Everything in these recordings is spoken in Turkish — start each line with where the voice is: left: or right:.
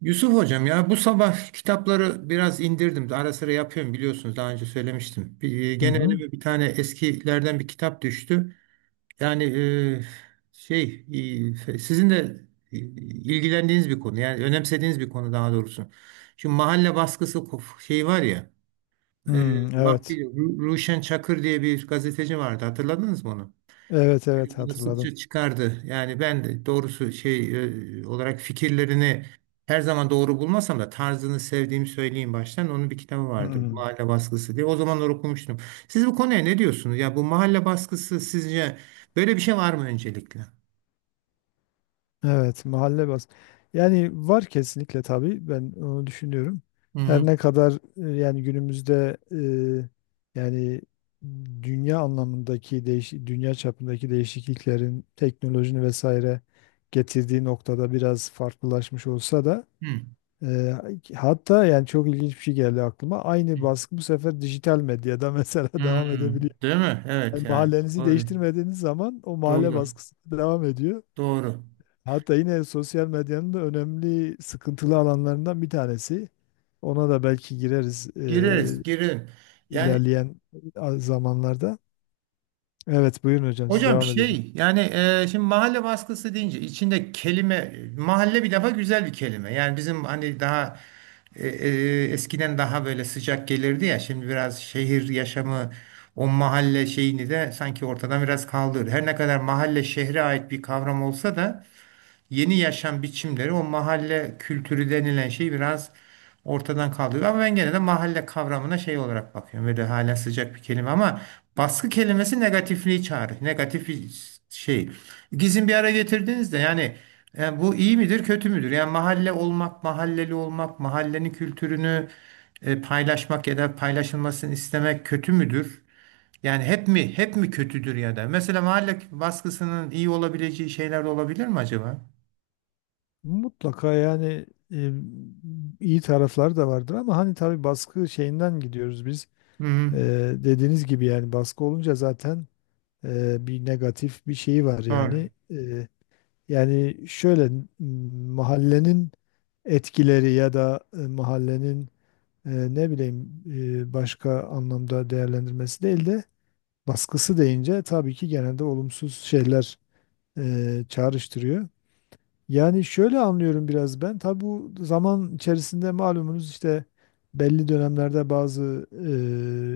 right: Yusuf hocam ya bu sabah kitapları biraz indirdim. Ara sıra yapıyorum, biliyorsunuz, daha önce söylemiştim.
left: Hı
right: Gene
left: hı.
right: önüme bir tane eskilerden bir kitap düştü. Yani şey, sizin de ilgilendiğiniz bir konu, yani önemsediğiniz bir konu daha doğrusu. Şu mahalle baskısı şeyi var ya, e,
left: Hmm, evet.
right: vaktiyle Ruşen Çakır diye bir gazeteci vardı, hatırladınız mı onu?
left: Evet, evet,
right: Bunu
left: hatırladım.
right: sıkça çıkardı. Yani ben de doğrusu şey, olarak fikirlerini her zaman doğru bulmasam da tarzını sevdiğimi söyleyeyim baştan. Onun bir kitabı vardı.
left: Hmm,
right: Mahalle baskısı diye. O zamanlar okumuştum. Siz bu konuya ne diyorsunuz? Ya bu mahalle baskısı sizce böyle bir şey var mı öncelikle?
left: evet. mahalle bas. Yani var kesinlikle, tabii ben onu düşünüyorum.
right: Hı
left: Her
right: hı.
left: ne kadar yani günümüzde yani dünya çapındaki değişikliklerin, teknolojinin vesaire getirdiği noktada biraz farklılaşmış olsa da,
right: Hı.
left: e, hatta yani çok ilginç bir şey geldi aklıma.
right: Hı.
left: Aynı baskı bu sefer dijital medyada mesela
right: Hı.
left: devam edebiliyor.
right: Değil mi? Evet
left: Yani
right: yani.
left: mahallenizi
right: Doğru.
left: değiştirmediğiniz zaman o mahalle
right: Doğru.
left: baskısı devam ediyor.
right: Doğru.
left: Hatta yine sosyal medyanın da önemli sıkıntılı alanlarından bir tanesi. Ona da belki gireriz,
right: Gireriz, girin. Yani,
left: ilerleyen zamanlarda. Evet, buyurun hocam, siz
right: hocam
left: devam edeceğim.
right: şey yani, şimdi mahalle baskısı deyince içinde kelime mahalle bir defa güzel bir kelime. Yani bizim hani daha eskiden daha böyle sıcak gelirdi ya, şimdi biraz şehir yaşamı o mahalle şeyini de sanki ortadan biraz kaldırdı. Her ne kadar mahalle şehre ait bir kavram olsa da yeni yaşam biçimleri o mahalle kültürü denilen şey biraz ortadan kaldırıyor. Ama ben gene de mahalle kavramına şey olarak bakıyorum. Böyle hala sıcak bir kelime ama baskı kelimesi negatifliği çağırır. Negatif bir şey. İkisini bir ara getirdiğinizde yani, yani bu iyi midir kötü müdür? Yani mahalle olmak, mahalleli olmak, mahallenin kültürünü paylaşmak ya da paylaşılmasını istemek kötü müdür? Yani hep mi hep mi kötüdür ya da? Mesela mahalle baskısının iyi olabileceği şeyler de olabilir mi acaba?
left: Mutlaka yani, e, iyi tarafları da vardır, ama hani tabii baskı şeyinden gidiyoruz biz.
right: Hı hı.
left: E, Dediğiniz gibi yani baskı olunca zaten bir negatif bir şeyi var
right: Doğru.
left: yani. Yani şöyle mahallenin etkileri ya da mahallenin, ne bileyim, başka anlamda değerlendirmesi değil de, baskısı deyince tabii ki genelde olumsuz şeyler çağrıştırıyor. Yani şöyle anlıyorum biraz ben. Tabii bu zaman içerisinde malumunuz işte belli dönemlerde bazı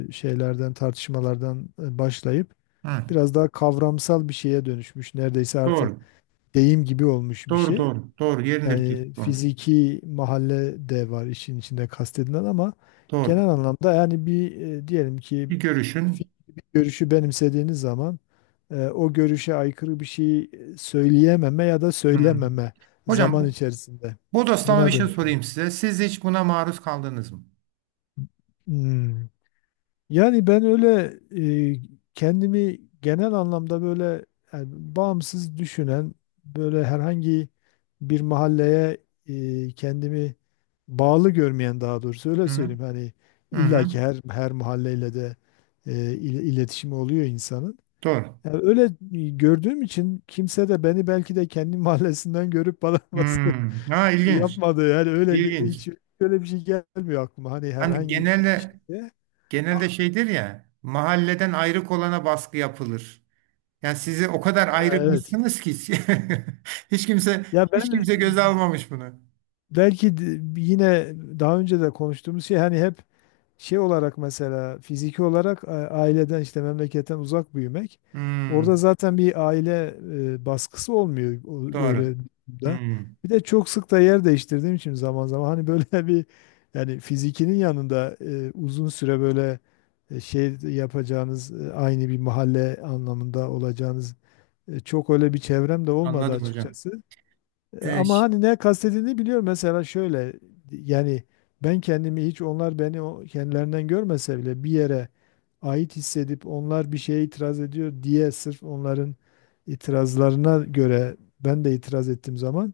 left: şeylerden, tartışmalardan başlayıp
right: Hı.
left: biraz daha kavramsal bir şeye dönüşmüş. Neredeyse artık
right: Doğru.
left: deyim gibi olmuş bir
right: Doğru
left: şey.
right: doğru. Doğru. Yerinde bir
left: Yani
right: tespit olmuş.
left: fiziki mahalle de var işin içinde kastedilen, ama
right: Doğru.
left: genel anlamda yani bir, diyelim ki
right: Bir görüşün.
left: fikri, bir görüşü benimsediğiniz zaman o görüşe aykırı bir şey söyleyememe ya da
right: Hı.
left: söylememe
right: Hocam,
left: zaman
right: bu
left: içerisinde
right: bodoslama bir
left: buna
right: şey
left: dönüşmesi.
right: sorayım size. Siz hiç buna maruz kaldınız mı?
left: Hmm. Yani ben öyle e, kendimi genel anlamda böyle, yani bağımsız düşünen, böyle herhangi bir mahalleye kendimi bağlı görmeyen, daha doğrusu öyle
right: Hı hı.
left: söyleyeyim. Hani
right: Hı
left: illa
right: hı.
left: ki her mahalleyle de iletişimi oluyor insanın.
right: Doğru.
left: Yani öyle gördüğüm için kimse de beni, belki de kendi mahallesinden görüp bana
right: Hı.
left: baskı
right: Ha, ilginç.
left: yapmadı. Yani öyle
right: İlginç.
left: hiç öyle bir şey gelmiyor aklıma. Hani
right: Hani
left: herhangi bir
right: genelde
left: şeyde.
right: şeydir ya mahalleden ayrık olana baskı yapılır. Yani sizi o kadar
left: Evet.
right: ayrıkmışsınız ki hiç, kimse
left: Ya
right: hiç
left: ben
right: kimse göze almamış bunu.
left: belki de yine daha önce de konuştuğumuz şey, hani hep şey olarak mesela fiziki olarak aileden, işte memleketten uzak büyümek.
right: Hı.
left: Orada zaten bir aile baskısı olmuyor öyle
right: Doğru. Hı.
left: da. Bir de çok sık da yer değiştirdiğim için, zaman zaman hani böyle bir, yani fizikinin yanında uzun süre böyle şey yapacağınız, aynı bir mahalle anlamında olacağınız, çok öyle bir çevrem de olmadı
right: Anladım hocam.
left: açıkçası.
right: Ee,
left: Ama
right: ş-
left: hani ne kastedildiğini biliyorum. Mesela şöyle, yani ben kendimi hiç, onlar beni kendilerinden görmese bile, bir yere ait hissedip, onlar bir şeye itiraz ediyor diye sırf onların itirazlarına göre ben de itiraz ettiğim zaman,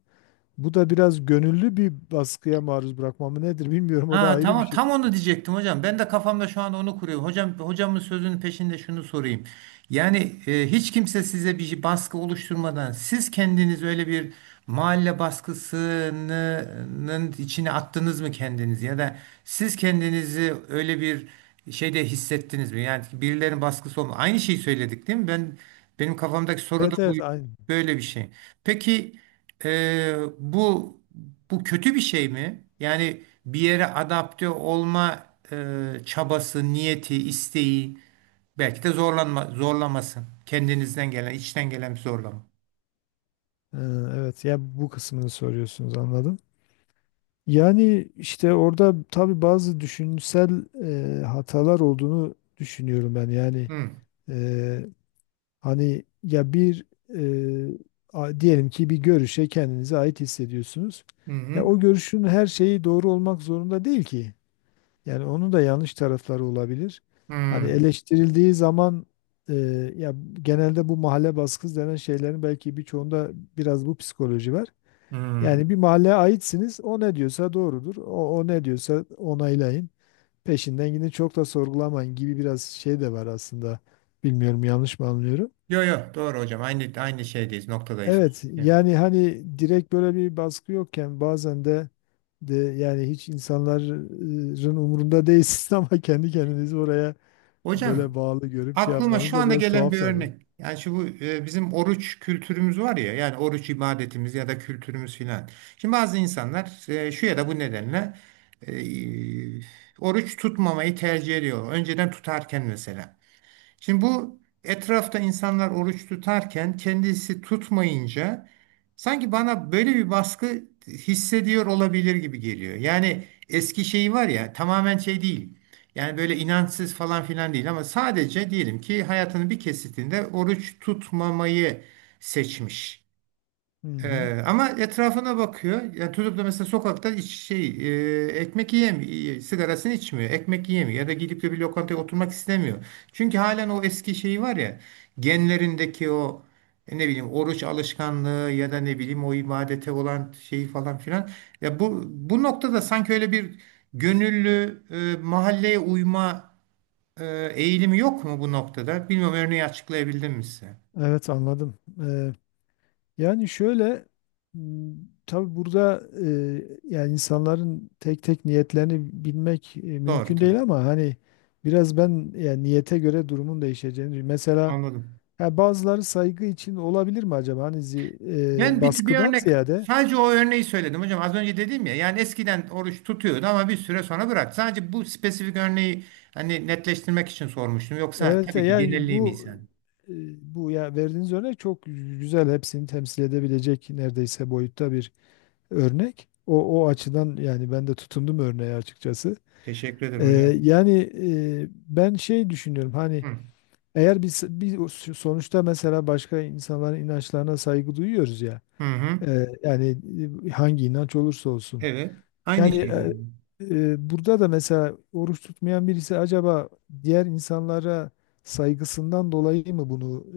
left: bu da biraz gönüllü bir baskıya maruz bırakmamı, nedir bilmiyorum. O da
right: ha
left: ayrı bir
right: tamam,
left: şey.
right: tam onu diyecektim hocam. Ben de kafamda şu an onu kuruyorum. Hocam, hocamın sözünün peşinde şunu sorayım. Yani hiç kimse size bir baskı oluşturmadan siz kendiniz öyle bir mahalle baskısının içine attınız mı kendinizi ya da siz kendinizi öyle bir şeyde hissettiniz mi? Yani birilerinin baskısı olma. Aynı şeyi söyledik değil mi? Benim kafamdaki soru da
left: Evet,
right: bu.
left: evet, aynı.
right: Böyle bir şey. Peki e, bu bu kötü bir şey mi? Yani bir yere adapte olma çabası, niyeti, isteği, belki de zorlanma, zorlaması. Kendinizden gelen, içten gelen bir zorlama.
left: Ee, Evet, ya bu kısmını soruyorsunuz, anladım. Yani işte orada tabii bazı düşünsel hatalar olduğunu düşünüyorum ben. Yani
right: Hı
left: e, hani ya bir, e, diyelim ki bir görüşe kendinize ait hissediyorsunuz.
right: hı
left: Ya
right: hı.
left: o görüşün her şeyi doğru olmak zorunda değil ki. Yani onun da yanlış tarafları olabilir. Hani
right: Hı,
left: eleştirildiği zaman, e, ya genelde bu mahalle baskısı denen şeylerin belki birçoğunda biraz bu psikoloji var.
right: hı.
left: Yani bir mahalleye aitsiniz. O ne diyorsa doğrudur. O ne diyorsa onaylayın. Peşinden gidin, çok da sorgulamayın gibi biraz şey de var aslında. Bilmiyorum, yanlış mı anlıyorum?
right: Yo yo, doğru hocam. Aynı aynı şeydeyiz, noktadayız.
left: Evet
right: Ya.
left: yani, hani direkt böyle bir baskı yokken bazen de yani hiç insanların umurunda değilsiniz, ama kendi kendinizi oraya böyle
right: Hocam,
left: bağlı görüp şey
right: aklıma
left: yapmanız
right: şu
left: da
right: anda
left: biraz
right: gelen
left: tuhaf
right: bir
left: tabii.
right: örnek. Yani şu bu, bizim oruç kültürümüz var ya, yani oruç ibadetimiz ya da kültürümüz filan. Şimdi bazı insanlar şu ya da bu nedenle e, oruç tutmamayı tercih ediyor. Önceden tutarken mesela. Şimdi bu etrafta insanlar oruç tutarken kendisi tutmayınca sanki bana böyle bir baskı hissediyor olabilir gibi geliyor. Yani eski şeyi var ya, tamamen şey değil. Yani böyle inançsız falan filan değil ama sadece diyelim ki hayatının bir kesitinde oruç tutmamayı seçmiş.
left: Hı hı.
right: Ama etrafına bakıyor. Yani tutup da mesela sokakta şey, ekmek yiyemiyor, sigarasını içmiyor, ekmek yiyemiyor ya da gidip de bir lokantaya oturmak istemiyor. Çünkü halen o eski şeyi var ya, genlerindeki o ne bileyim, oruç alışkanlığı ya da ne bileyim o ibadete olan şeyi falan filan. Ya bu noktada sanki öyle bir gönüllü mahalleye uyma eğilimi yok mu bu noktada? Bilmiyorum, örneği açıklayabildim mi size?
left: Evet, anladım. Yani şöyle, m, tabii burada yani insanların tek tek niyetlerini bilmek
right: Doğru
left: mümkün
right: tabii.
left: değil, ama hani biraz ben yani niyete göre durumun değişeceğini, mesela,
right: Anladım.
left: ya bazıları saygı için olabilir mi acaba, hani
right: Bir
left: baskıdan
right: örnek,
left: ziyade.
right: sadece o örneği söyledim hocam. Az önce dedim ya, yani eskiden oruç tutuyordu ama bir süre sonra bırak. Sadece bu spesifik örneği hani netleştirmek için sormuştum. Yoksa
left: Evet,
right: tabii ki
left: yani
right: genelliğim iyi sen.
left: e, bu ya verdiğiniz örnek çok güzel, hepsini temsil edebilecek neredeyse boyutta bir örnek. O açıdan yani ben de tutundum örneğe açıkçası.
right: Teşekkür
left: Ee,
right: ederim hocam.
left: Yani e, ben şey düşünüyorum, hani
right: Hı.
left: eğer biz o sonuçta, mesela, başka insanların inançlarına saygı duyuyoruz ya.
right: Hı hı.
left: Yani hangi inanç olursa olsun
right: Evet. Aynı
left: yani,
right: şey yani.
left: burada da mesela oruç tutmayan birisi acaba diğer insanlara saygısından dolayı mı bunu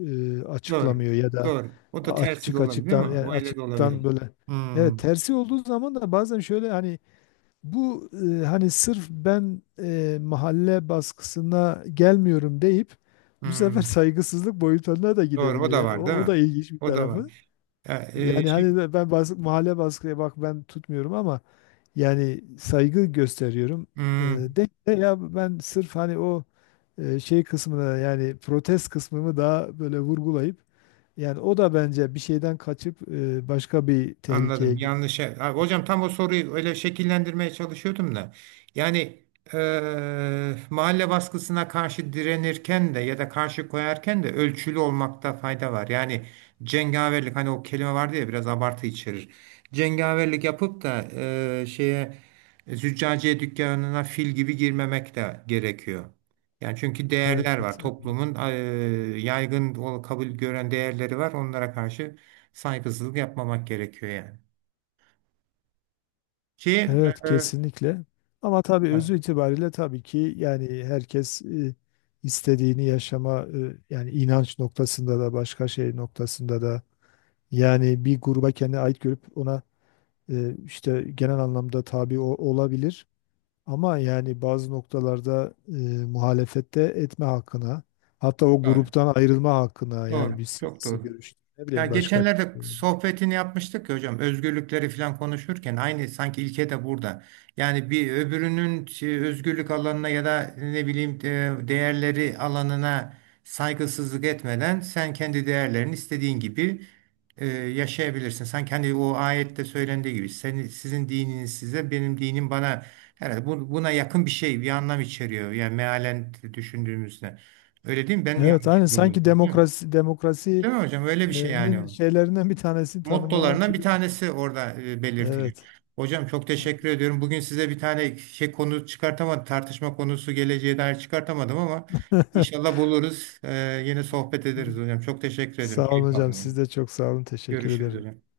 right: Doğru.
left: açıklamıyor, ya da
right: Doğru. O da tersi de olabilir mi?
left: açıktan, yani
right: O öyle de
left: açıktan
right: olabilir.
left: böyle. Evet,
right: Hmm.
left: tersi olduğu zaman da bazen şöyle hani bu, hani sırf ben mahalle baskısına gelmiyorum deyip, bu sefer
right: Hmm.
left: saygısızlık boyutlarına da
right: Doğru. O
left: gidebiliyor.
right: da
left: Yani
right: var
left: o,
right: değil
left: o da
right: mi?
left: ilginç bir
right: O da
left: tarafı.
right: var. Ya,
left: Yani
right: şimdi,
left: hani de ben, mahalle baskıya bak, ben tutmuyorum ama yani saygı gösteriyorum. De ya ben sırf hani o, şey kısmına, yani protest kısmımı daha böyle vurgulayıp, yani o da bence bir şeyden kaçıp başka bir tehlikeye
right: anladım.
left: gidiyor.
right: Yanlış. Abi, hocam, tam o soruyu öyle şekillendirmeye çalışıyordum da. Yani mahalle baskısına karşı direnirken de ya da karşı koyarken de ölçülü olmakta fayda var. Yani cengaverlik, hani o kelime vardı ya, biraz abartı içerir. Cengaverlik yapıp da şeye, züccaciye dükkanına fil gibi girmemek de gerekiyor. Yani çünkü değerler var.
left: Evet.
right: Toplumun yaygın kabul gören değerleri var. Onlara karşı saygısızlık yapmamak gerekiyor yani. Ki
left: Evet,
right: e,
left: kesinlikle. Ama tabii özü
right: evet,
left: itibariyle tabii ki yani herkes istediğini yaşama, yani inanç noktasında da, başka şey noktasında da, yani bir gruba kendine ait görüp ona işte, genel anlamda tabi olabilir. Ama yani bazı noktalarda muhalefet etme hakkına, hatta o
right: doğru,
left: gruptan ayrılma hakkına, yani
right: doğru,
left: bir
right: çok
left: siyasi
right: doğru.
left: görüş, ne
right: Ya
left: bileyim başka.
right: geçenlerde
left: bir-
right: sohbetini yapmıştık ya hocam, özgürlükleri falan konuşurken aynı sanki ilke de burada. Yani bir öbürünün şey, özgürlük alanına ya da ne bileyim değerleri alanına saygısızlık etmeden sen kendi değerlerini istediğin gibi yaşayabilirsin. Sanki hani o ayette söylendiği gibi, senin sizin dininiz size benim dinim bana, herhalde buna yakın bir şey bir anlam içeriyor. Yani mealen düşündüğümüzde. Öyle değil mi? Ben mi
left: Evet,
right: yanlış
left: aynı sanki
right: yorumluyorum?
left: demokrasi
right: Değil mi hocam? Öyle
left: e,
right: bir şey yani,
left: nin
right: o
left: şeylerinden bir tanesini tanımlamak
right: mottolarından bir
left: gibi.
right: tanesi orada belirtili.
left: Evet.
right: Hocam, çok teşekkür ediyorum. Bugün size bir tane şey konu çıkartamadım, tartışma konusu geleceğe dair çıkartamadım ama inşallah buluruz. Yine sohbet ederiz hocam. Çok teşekkür ediyorum.
left: Sağ olun
right: Keyif
left: hocam.
right: aldım. Yani.
left: Siz de çok sağ olun. Teşekkür
right: Görüşürüz
left: ederim.
right: hocam.